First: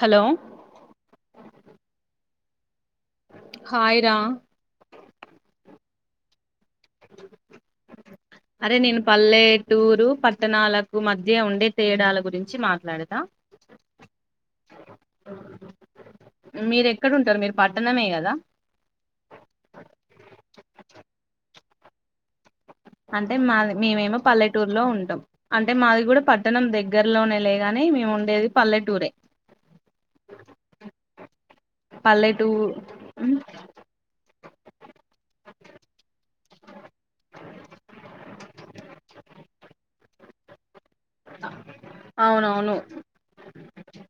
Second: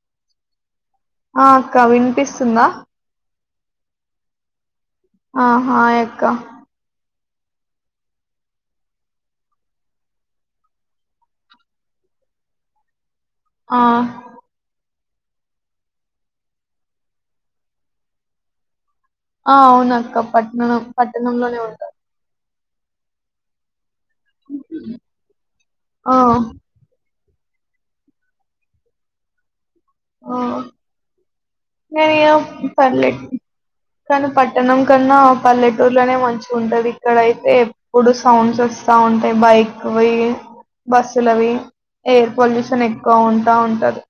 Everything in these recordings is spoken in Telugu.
హలో ఆ అక్క వినిపిస్తుందా? హాయ్ రా ఆ హాయ్ అక్క అ అరె నేను పల్లేటూరు పట్టణాలకు మధ్య ఉండే తేడాల గురించి మాట్లాడిన ఆ మీరెక్కడుంటారు మీరు పట్టణమే గద ఆ అవునక్క పట్టణం పట్టణంలోనే ఉంటాం అంటె మాది మేమేమో పల్లెటూరులో ఉంటాం అంటె మాది ఆ గూడ పట్టణం దగ్గర్ లోనే లేగాని మేము ఉండేది పల్లెటూరే పల్లెటూరు సర్లే ఉమ్, కాని పట్ పట్టనం కన్నా పల్లెటూరులోనె మంచిగుంటది ఇక్కడయితే ఎప్పుడు సౌండ్స్ వస్తా ఉంటాయి ఎక్కువయ్యి బస్సులవి ఎయిర్ అవునవును పొల్ల్యుషన్ ఎక్కువ ఉంటా ఉంటది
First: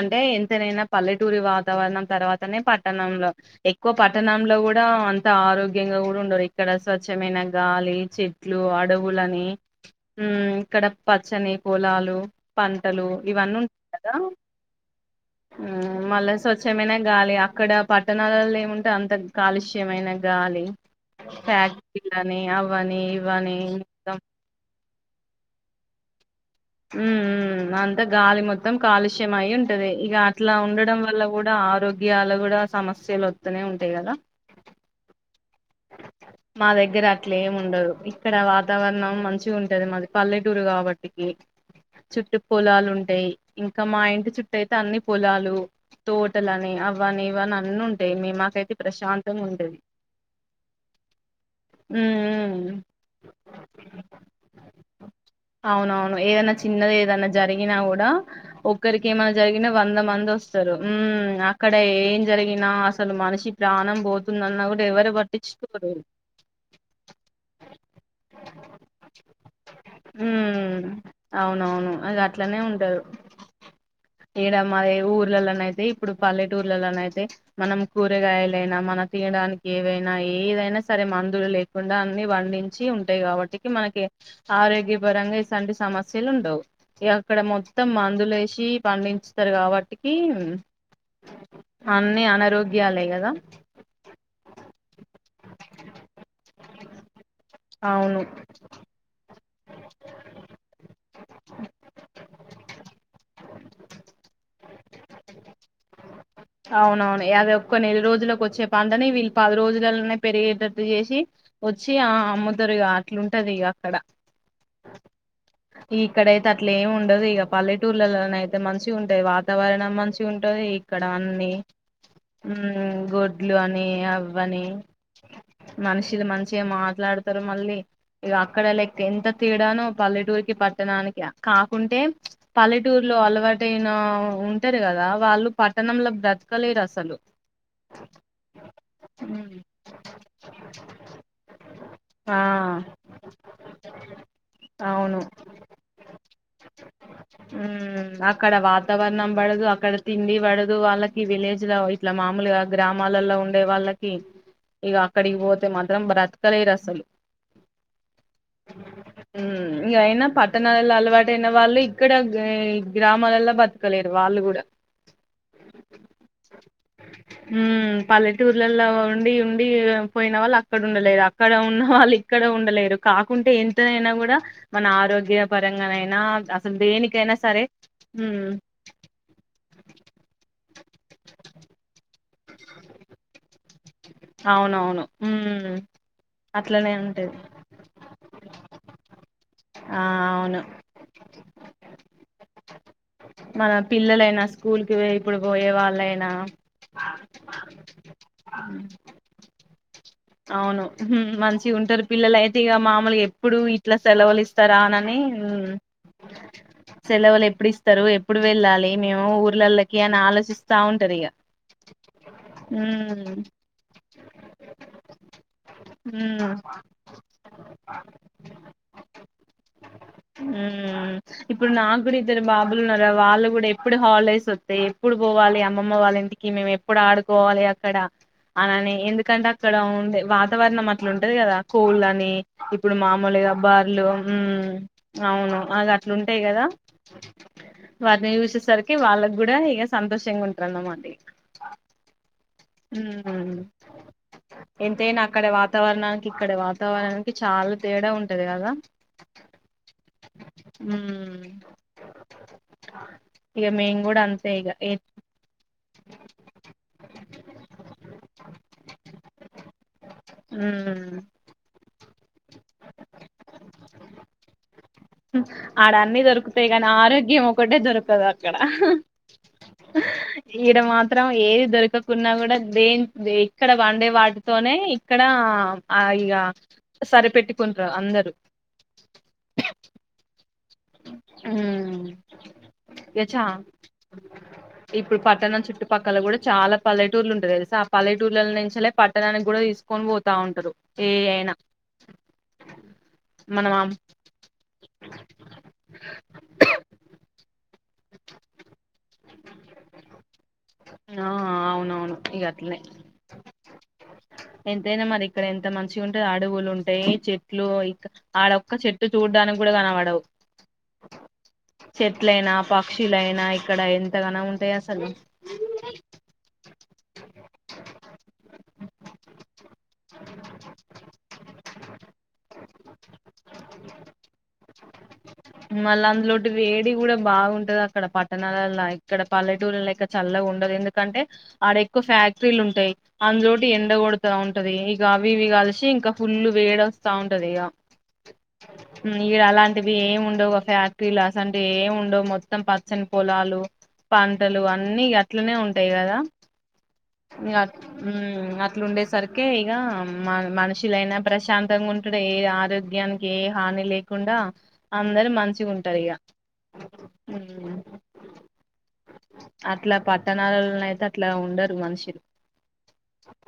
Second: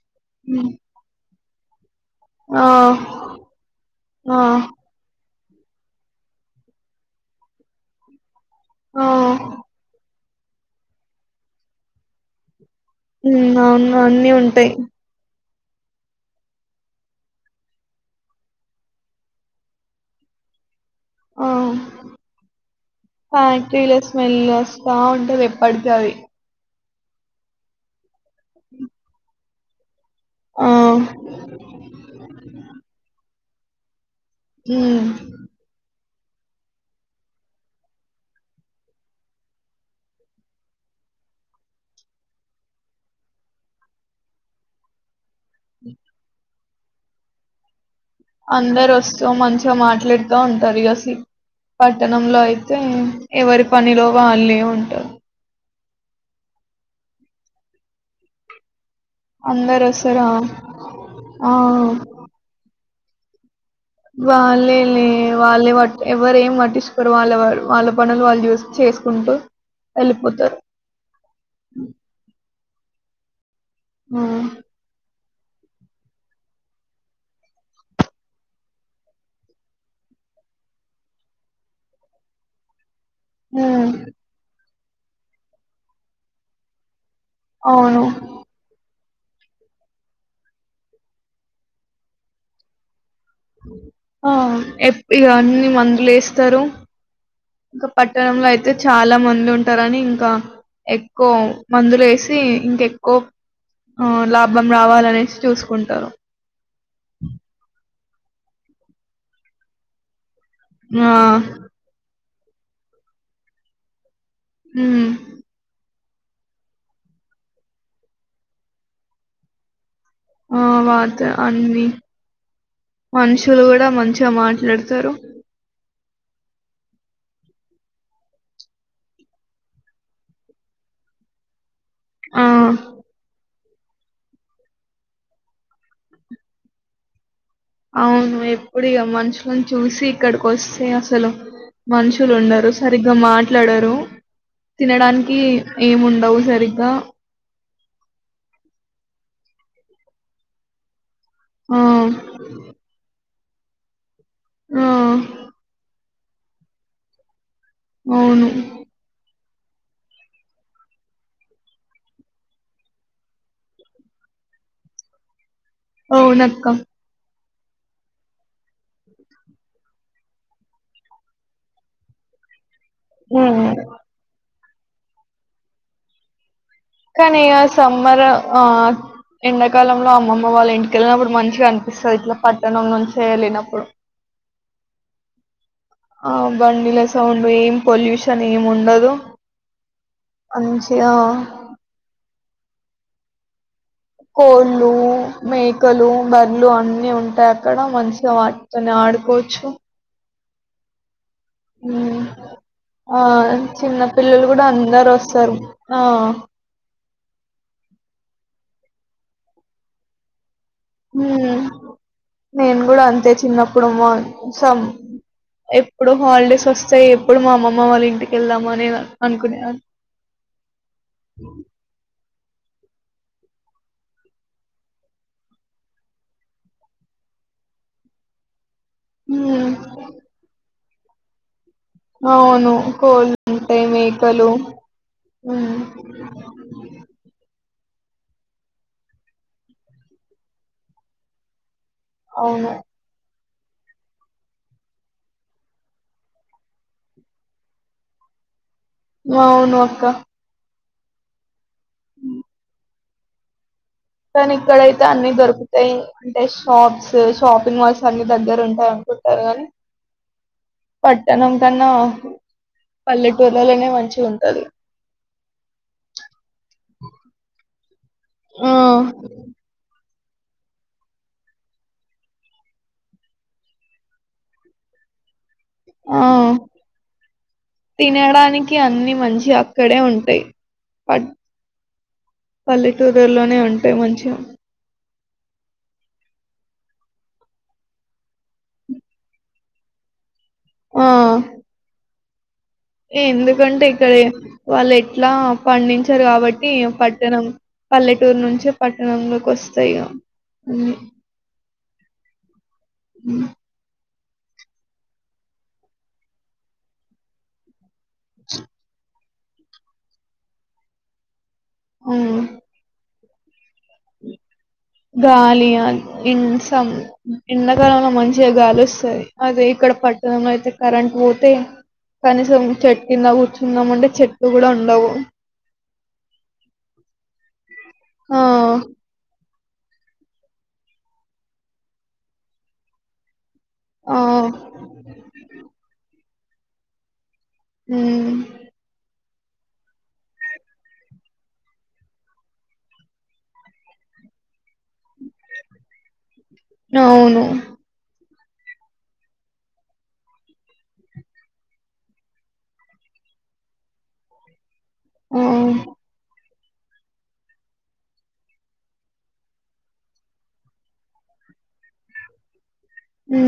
అంటే ఉమ్. ఎంతనైనా పల్లెటూరి వాతావరణం తర్వాతనె ఆ పట్టణంలొ ఎక్కువ ఆ పట్టణంలో గూడ ఆరోగ్యంగా గూడ ఉండరు ఇక్కడ స్వచ్ఛమైన గాలి చెట్లు ఆ అడవులని ఉమ్ ఇక్కడ పచ్చని పొలాలు పంటలు ఉమ్ అవును అన్నీ ఉంటాయి హుమ్ మళ్ళ స్వచ్ఛమైన గాలి అక్కడ పట్టణాలల్లో ఏముంటది అంత కాలుష్యమైన గాలి గాలి ఆ ఫ్యాక్టరీలని అవ్వని ఇవ్వని మొత్తం బాగుంటది ఎప్పటి అవి ఉమ్ ఉమ్ అంత గాలి మొత్తం కాలుష్యమయి ఉంటది ఇగ అట్లా ఉండడం ఆ వల్ల గూడా ఆరోగ్యాలు గూడ సమస్యలొనె ఉంటాయి గదా ఉమ్ [unintelligible] మా దగ్గర అట్లేముండదు ఇక్కడ వాతావరణం మంచిగుంటది మాది పల్లెటూరు గాబట్టి చుట్టు పొలాలుంటాయి ఇంకా మా ఇంటి చుట్టూ అయితె అన్ని పొలాలు తోటలని అవ్వని ఇవ్వని అన్ని ఉం అందరొస్తు మంచిగ మాట్లాడుతా ఉన్ టారు సరిగసి పట్టణంలొ ఉమ్ అయితె ఎవరి పనిలొ వాళ్ళే ఉంటారు అవునవును ఏదన్నా చిన్నదేదన్నా జరిగినా గూడా ఒప్ ఒక్కరికి ఏమైన్న జరిగిన అందరు వంద వస్తారా మందొస్తారు హుమ్ ఆ అక్కడ ఏం జరిగినా అసలు మనిషి క్ ప్రాణం పోతుందన్నా గూడా ఎవరు పట్ వాళ్ళేపట్ ఎవరు ఏం పట్టించుకొరు వాళ్ళ వాళ్ళ పనులు వాళ్ళు చూస్ చేసుకుంటూ వెళ్ళిపోతారు ఉమ్ అవునవును అదిట్లనె ఉంటరు ఉమ్ ఈడ మాది ఊరు పిల్లలనయితే ఇప్పుడు పల్లెటూర్లలొనయితె మనం కూరగాయలైనా మన తినడానికి ఏవైనా న ఏదైనా సరే మందులు లేకుండా అన్ని వండించి ఉంటాయి కాబట్టికి ఉమ్, మనకి ఆరోగ్య. పరంగా ఇసంటి సమస్యలు ఉండవు ఇగ అక్కడ మొత్తం అవును మందులు వేసి పండి. వస్తారు కాబట్టికి అన్నీ అనారోగ్యాలే కదా. ఆ ఎప్ ఇగ అన్ని మందులు వేస్తారు ఇంకా అవును పట్టణంలో అయితే చాలా మంది. మందు ఉంటారని ఇంకా ఎక్కువ మందులు వేసి ఇంక ఎక్కువ. ఆ లాభం రావాలనేసి చూసుకుంటారు. అవునవును యాది ఒప్పుకో వృద్ధిలోకి వచ్చే పంటని వీళ్ళు పది రోజులనే పెరిగేటట్టు ఆ చేసి వచ్చి ఆ అమ్ముదురుగా అట్లుంటది ఇక అక్కడ మ్ ఇక్కడయితే అట్లే ఏమి ఉండదు ఇక పల్లెటూర్లలో నయితే మంచిగా ఉంటాది వాతావరణం మంచిగా వ ఉంటుది ఆ ఇక్కడ వాత అన్ని. ఉ గొడ్లు మనుషులు అని కూడా మంచిగా అవ్వని మాట్లాడతారు మనషి ఇది మంచిగా మాట్లాడతారు మళ్ళీ ఇగ అక్కడ లైక్. ఎంత తేడానో పల్లెటూర్కి పట్టణానికి కాకుంటే ఆ పల్లెటూరులో అలవాటు. టైనా ఉంటారు కదా వాళ్ళు పట్టణంలో బ్రతకలేరు అసలు అవును ఎప్పుడు ఇగ ఉమ్. మనుషులను చూసి ఇక్కడికి వస్తే అసలు. మనుషులు ఉండరు సరిగ్గా మాట్లాడరు. అవునా అవును తినడానికి ఏముండవు సరిగ్గా హమ్ అక్కడ వాత వాతావరణం పడదు అక్కడ తిండి పడదు వాళ్ళకి విలేజ్ లో ఆ ఇట్లా మామూలుగా గ్రామాలలో ఉండ్. ఉండే వాళ్ళకి ఆ ఇక అక్కడికి పోతే మాత్రం బ్రతకలేరు అసలు అవును ఉమ్ ఇంకయినా పట్టణాలలో అలవాటైన వాళ్ళు ఇక్కడ గ్రామాలల్లో బతకలేరు వాళ్ళు కూడా. [unintelligible] అవునక్కా ఉ పల్లెటూర్లలో ఉండి ఉండి పోయిన వాళ్ళు అక్కడ ఉండలేరు అక్కడ ఉన్నవాళ్ళు ఇక్క ఇక్కడ ఉండలేరు కాకుంటే ఉమ్ ఎంతనైనా కూడా మన ఆరోగ్య పరంగానైనా అక్ కానీ ఆ సమ్మర్ ఆ ఎండాకాలంలో అమ్మమ్మ వాళ్ళింటి వెళ్ళినప్పుడు మంచిగా అనిపిస్తది ఇట్లా పట్టణం నుంచి వెళ్ళినప్పుడు. అవునవును ఉమ్ ఆ అట్లనే బండిల ఉంటది సౌండ్ ఏం పొల్యూషన్ ఏం ఉండదు. ఆ అవును మంచిగా. మనక్ కోళ్ళు మేకలు వాళ్ళైనా బర్ లు అన్ని ఉంటాయి అక్కడ మంచిగా వాటితోని ఆడు. కోచ్చు అవును హుమ్ మంచిగా ఉంటారు పిల్లలు అయితే ఇక మామలు ఆ ఎప్పుడు ఇట్లా చిన్న సెలవులు పిల్లలు కూడా ఇస్తారా అందరు ఆనని. వస్తారు ఆ సెలవులు ఎప్పుడు ఇస్తారు ఎప్పుడు వెళ్ళాలి మేము ఊర్లళకి అని ఆలోచిస్త. మ్ నేను కూడా అంతే ఉమ్ చిన్నప్పుడు మా సం. ఎప్పుడు ఉమ్ హాలిడేస్ వస్తాయి ఎప్పుడు మా అమ్మమ్మ వాళ్ళ ఇంటికి వెళ్దామని అనేద్ అనుకునేదాని. ఊ ఇప్పుడు నాకు కూడీ ఇద్దరు బాబులున్నార వాళ్ళు గూడెప్పుడు హాల్డేస్ ఒతయ్ ఎప్పుడు పోవాలి అమ్మమ్మ వాళింటికి మేమ్ ఎప్పుడు ఆడు పోవాలి అక్కడ అలానే ఎందుకంటే ఉమ్ అక్కడ వుండే వాతావర్ణం అట్లుంటది గదా స్కూల్ అని అవును ఇప్పుడు కోళ్ళు మామూలుగా ఉంటాయి బార్లు ఉమ్ మేకలు అవును ఉమ్ ఇగ అట్లు ఉంటయ్ గదా [unintelligible] వాటిని చూసేసరికి వాళ్ళక్ గుడా ఇగ సంతోషంగా ఉంటరన్నమాట ఇ అవును. అవును ఎంతైన అక్కడ వాతావరణానికి ఇక్కడ వాతావరణానికి చాలా తేడా ఉంటది కదా అవును అక్క. మ్మ్ అ ఇగ మెయిన్ కని ఇక్కడైతే అన్ని దొరుకుతయి అంటే షాప్స్ షాపింగ్ మాల్స్ అన్ని దగ్గరుంటయి అనుకుంటర్ గని ఉమ్ పట్టణం కన్నా పల్లెటూర్లల్లనే ఆడ అన్ని దొరుకుతయి కని ఆరోగ్యం ఒకటే దొరు తదక్కడ ఆ ఈడ మాత్రం ఏది దొరకకున్నా గుడా దే దే ఇక్కడ పండే వాటితోనే ఇక్కడా ఆ హాయిగా తినడానికి అన్ని మంచి అక్కడే ఉంటయి. పట్ ఉమ్ ఇక చా పల్లెటూరులోనే ఉంటయి మంచిగ ఇప్పుడు పట్టణం చుట్టుపక్కల గుడా చాలా పల్లెటూర్లులుంటే తెల్సా పల్లెటూర్ల నుంచిలే పట్టణానికి గుడా తీస్కొని పో తా ఉంటరు ఆ ఏయైన ఎందుకంటే ఇక్కడే వాళ్ళెట్లా పండించర్ కాబట్టి ఈ పట్టణం పల్లెటూర్ నుంచే పట్టణంలో కొస్తయిగా అవును ఇగ అట్లనే మ్ ఎంతైనా మరి ఇక్కడ ఎంత మంచిగుంటద్ అడవులుంటయి చెట్లు ఆడొక్క చెట్టు చూడ్డానికి గుడా కనపడవు చెట్లైనా పక్షిలైనాయి గాలియ ఇన్ సమ్ ఎండాకాలంలో మంచిగ గాలొస్తది అదే ఇక్కడ పట్టణంలో అయితే కరెంట్ పోతే కనీసం చెట్టు కింద కూర్చుందాం అంటే చెట్లు గుడా ఉండవు. మళ్ళ అందులోటి వేడి గుడా బాగుంటది అక్కడ ఆ పట్టణాలల్ల ఇక్కడ పల్లె టూర్ లెక్క చల్లగుండదు ఎందుకంటే ఆడ ఎక్కో ఫ్యాక్టరీలుంటయి అందులో ఎండ ఆ గొడతా ఉంటది ఇగ అవి ఇవి కలిసి ఇంక ఫుల్లు వేడస్తా ఉంటి టది ఆ ఉమ్ ఈడ అలాంటివి ఏం ఉండవు ఒక ఫ్యాక్టరీలు అసంటివి ఏం ఉండవు మొత్తం పచ్చని పొలాలు పంటలు అన్నీ ఇగ అట్లనే ఉంటయి గదా అవును ఇగ హ్మ్ అట్లుండే సరికే ఇగ మ మనుషులైనా ప్రశాంతంగ ఉంటడే ఏ ఆరోగ్యానికి ఏ హాని లేకుండా అందరు ఆ మంచిగుంటర్ ఇగ అట్ల పట్టణాలల్లో అయితే అట్ ట్ల ఉండరు మనుషులు హ్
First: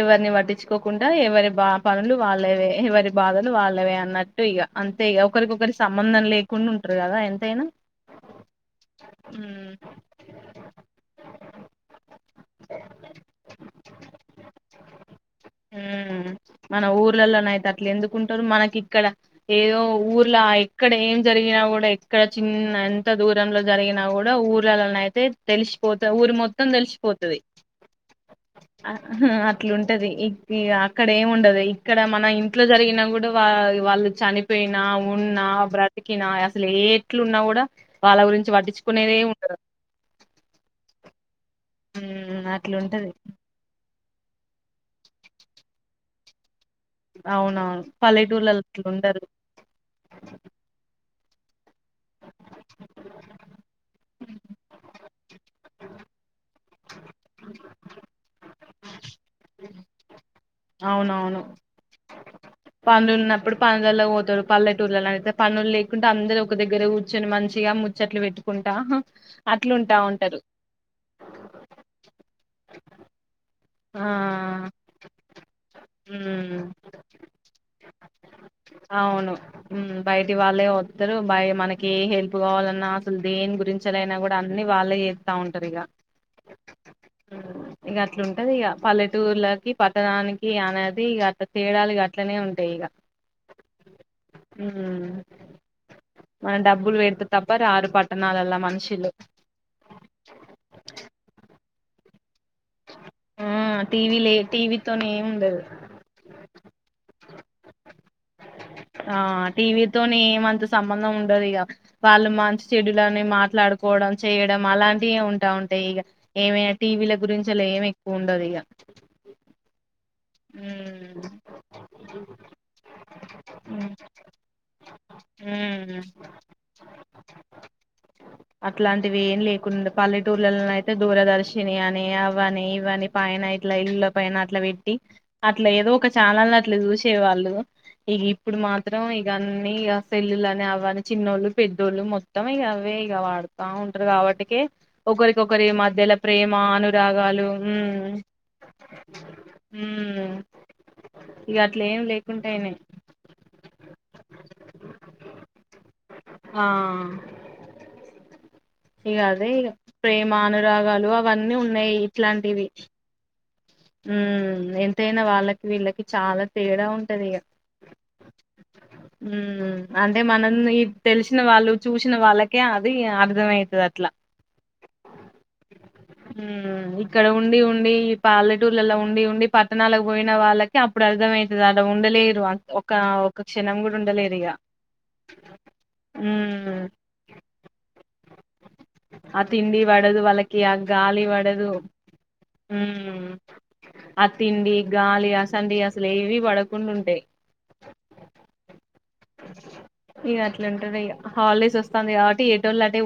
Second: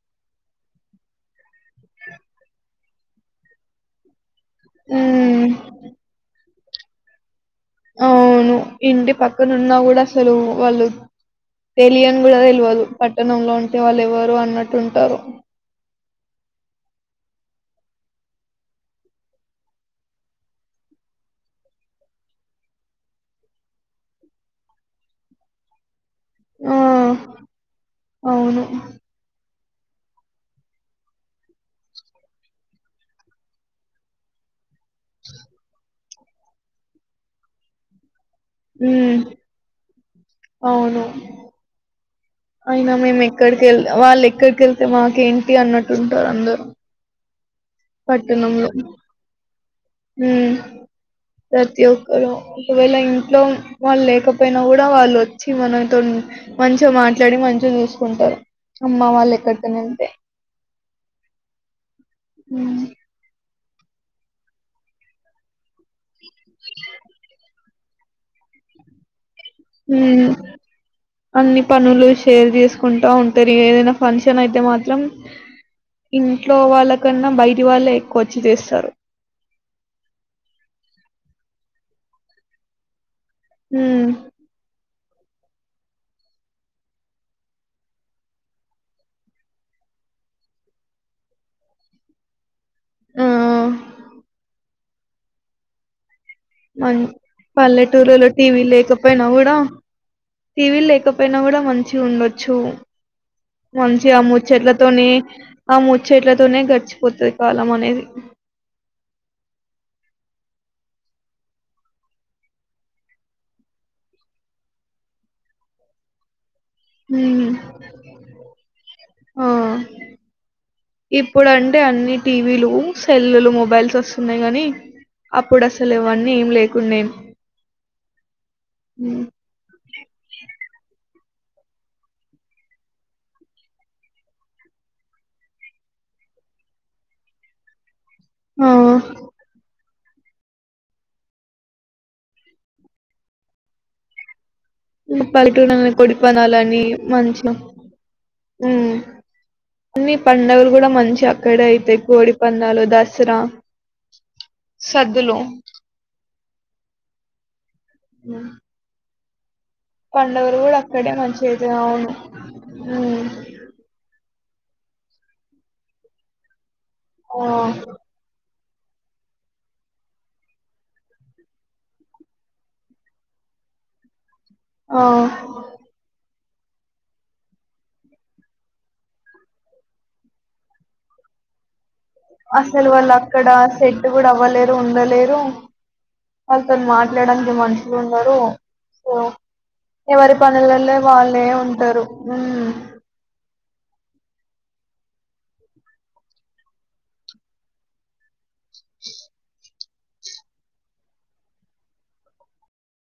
ఎవర్ని పట్టించుకోకుండా ఎవరి బా పనులు వాళ్ళవే ఎవరి బాధలు వాళ్ళవే అన్నట్ ట్టు ఇగ అంతే ఇగ ఉమ్ ఒకరికొకరి సంబంధం లేకుండా ఉంటరు గదా ఎం అవును ఇంటి పక్కన ఉమ్, ఉన్నా కూడా అసలు వాళ్ళు తెలియన్ కూడా తెల్వదు పట్టణంలో ఉంటే వాళ్ళు ఎవరో అన్నట్టు ఉంటారు ఊ మన ఊర్లలోన అయితే అట్లు ఎందుకుంటారు మనకి ఇక్కడ ఏదో ఊర్లో ఇక్కడ ఏం జరిగి కూడా ఇక్కడ చిన్న ఎంత దూరంలో జరిగినా కూడా ఊర్లలోనే అయితే తెలిసి ఊరి మొత్తం ఆ తెలిసిపోతది అవును ఇట్లు ఉంటది అక్కడ ఏమి ఉండదు ఇక్కడ మన ఇంట్లో జరిగినా కూడా వాళ్ళు వాళ్ళ చనిపోయి పోయిన ఉన్నా బ్రతికినా అసలు ఏ ఎట్లు ఉన్నా కూడా వాళ్ళ గురించి పట్టించుకునేదే ఉమ్ ఉండదు అవును అయినా అట్లుంటది మేము ఎక్కడికెళ్ వాళ్ళు ఎక్కడికెళ్తే మాకేంటి అన్నట్టుంటారు అందరు అవునవును పల్లెటూళ్ళలో అట్లా ఉండరు ఉమ్ ప్రతి ఒక్కరు ఒకవేళ ఇంట్లో వాళ్ళు లేకపోయినా కూడా వాళ్ళు వచ్చి మనతో మంచిగా మాట్లాడి మంచిగా చూసుకుంటారు అమ్మ వాళ్ళు ఎక్కడికన్నా వెళ్తే అవునవును ఉమ్ పనులు ఉన్నప్పుడు పనులల్లో పోతారు పల్లెటూళ్లలో అయితే పనులు లేకుంటే అందరు ఒక దగ్గర కూర్చొని మంచి గా ముచ్చట్లు పెట్టుకుంటా అట్లుంటా ఊ ఉంటారు అన్ని పనులు షేర్ చేసుకుంటా ఉంటా తేరి ఏదైనా ఆ ఫంక్షన్ అయితే మాత్రం ఇంట్లో ఉమ్ వాళ్ళకన్నా బయటి వాళ్ళే ఎక్కువ వచ్చి చేస్తారు కొత్తరు బై మనకి ఏ హెల్ప్ కావాలన్నా అసలు దేని ఉమ్ గురించైనా కూడా అన్ని వాళ్ళే చే త్త ఉంటారు ఇగ ఇగా అట్లా ఉంటది ఇక పల్లెటూర్లకి పట్టణానికి అనేది ఇ అట్ తేడాలు అట్లనే ఉంటాయి ఇగ ఆ ఊ మం పల్లెటూరులలో టీవీ మనుషులు లేకపోయినా కూడా టీవీలు లేకపోయినా కూడా మంచి చి ఉండొచ్చు ఆ మంచిగా టీవీ ఆ లే టీవీతోని ముచ్చట్లతోనే ఏం ఉండదు ఆ ముచ్చట్లతో తోనే గడిచిపోతది కాలం అనేది ఆ టీవీతోనే ఏమంత సంబంధం ఉండదు ఇగా వాళ్ళు మంచి చెడులను మాట్లాడుకు కోవడం చేయడం అలాంటివి ఉంటా ఉంటాయి ఇగా ఏమే టీవీల ఉమ్ గురించి అలా ఏం ఎక్కువ ఉండదు ఇగా ఆ ఇప్పుడు అంటే అన్ని టీవీలు సెల్లులు మొబైల్స్ వస్తున్నాయి గానీ అప్పుడు అసలు ఆవన్నీ ఏం లేకుండెన్ అట్లాంటివి ఏం లేకుండా పల్లెటూళ్లలో అయితే దూరదర్శిని అని అవని ఇవని పైన ఇట్లా ఇళ్ల పైన అట్లా పెట్టి అట్లా ఏదో ఒక ఛానల్ని అట్లా చూసే వాళ్ళు ఇగా ఇప్పుడు ఆ మాత్రం ఇగ అన్నీ ఇ సెల్లులని అవి అని చిన్నోళ్ళు పెద్దోళ్ళు మొత్తం ఇగ ఆవే ఇగా వాడుతా ఉంటారు కాబట్టికే ఒకరికొకరి పల్లెటూరులోనే మధ్యలో కోడి ప్రేమ అనురాగాలు ఉ ఊ అన్ని పండుగలు కూడా మంచిగా ఇక అక్కడే అట్లా అయితాయి ఏం కోడి లేకుంటాయినాయి పందలు దసరా సద్దులు ఆ ఉ ఇగ అదే ఇగ ప్రేమ అనురాగాలు మంచిగా అవన్నీ అయితాయి ఉన్నాయి అవును ఇట్లాంటివి ఉమ్ ఊ ఎంతైనా వాళ్ళకి వీళ్ళకి చాలా తేడా ఉ ఆ [inaudible] ఉ అంటే మనం తెలిసిన వాళ్ళు చూసిన వాళ్ళకే అది అర్థమవుతుది అట్లా ఓ మ్మ్ ఇక్కడ ఉండి ఉండి పల్లెటూర్లలో ఉండి ఉండి పట్టణాలకు పోయిన వాళ్ళకి అప్పుడు అర్థం అర్థమైతది అసలు వాళ్ళు అక్కడ సెట్ కూడా ఉండలేరు ఇగ అవ్వలేరు ఉండలేరు ఉమ్ వాళ్లతోని మాట్లాడడానికి మనుషులు ఉండారు ఆ తిండి పడదు వాళ్ళకి ఆ పనులలో గాలి వాళ్ళే పడదు ఉంటారు హ ఉమ్ ఆ తిండి గాలి అసండీ అసలు ఏవి పడకుండా ఉంటాయి [inaudible] ఇగ అట్లావుంటది ఇగ హాలిడేస్ వాస్తది కాబట్టి ఏటోలు ఆటే,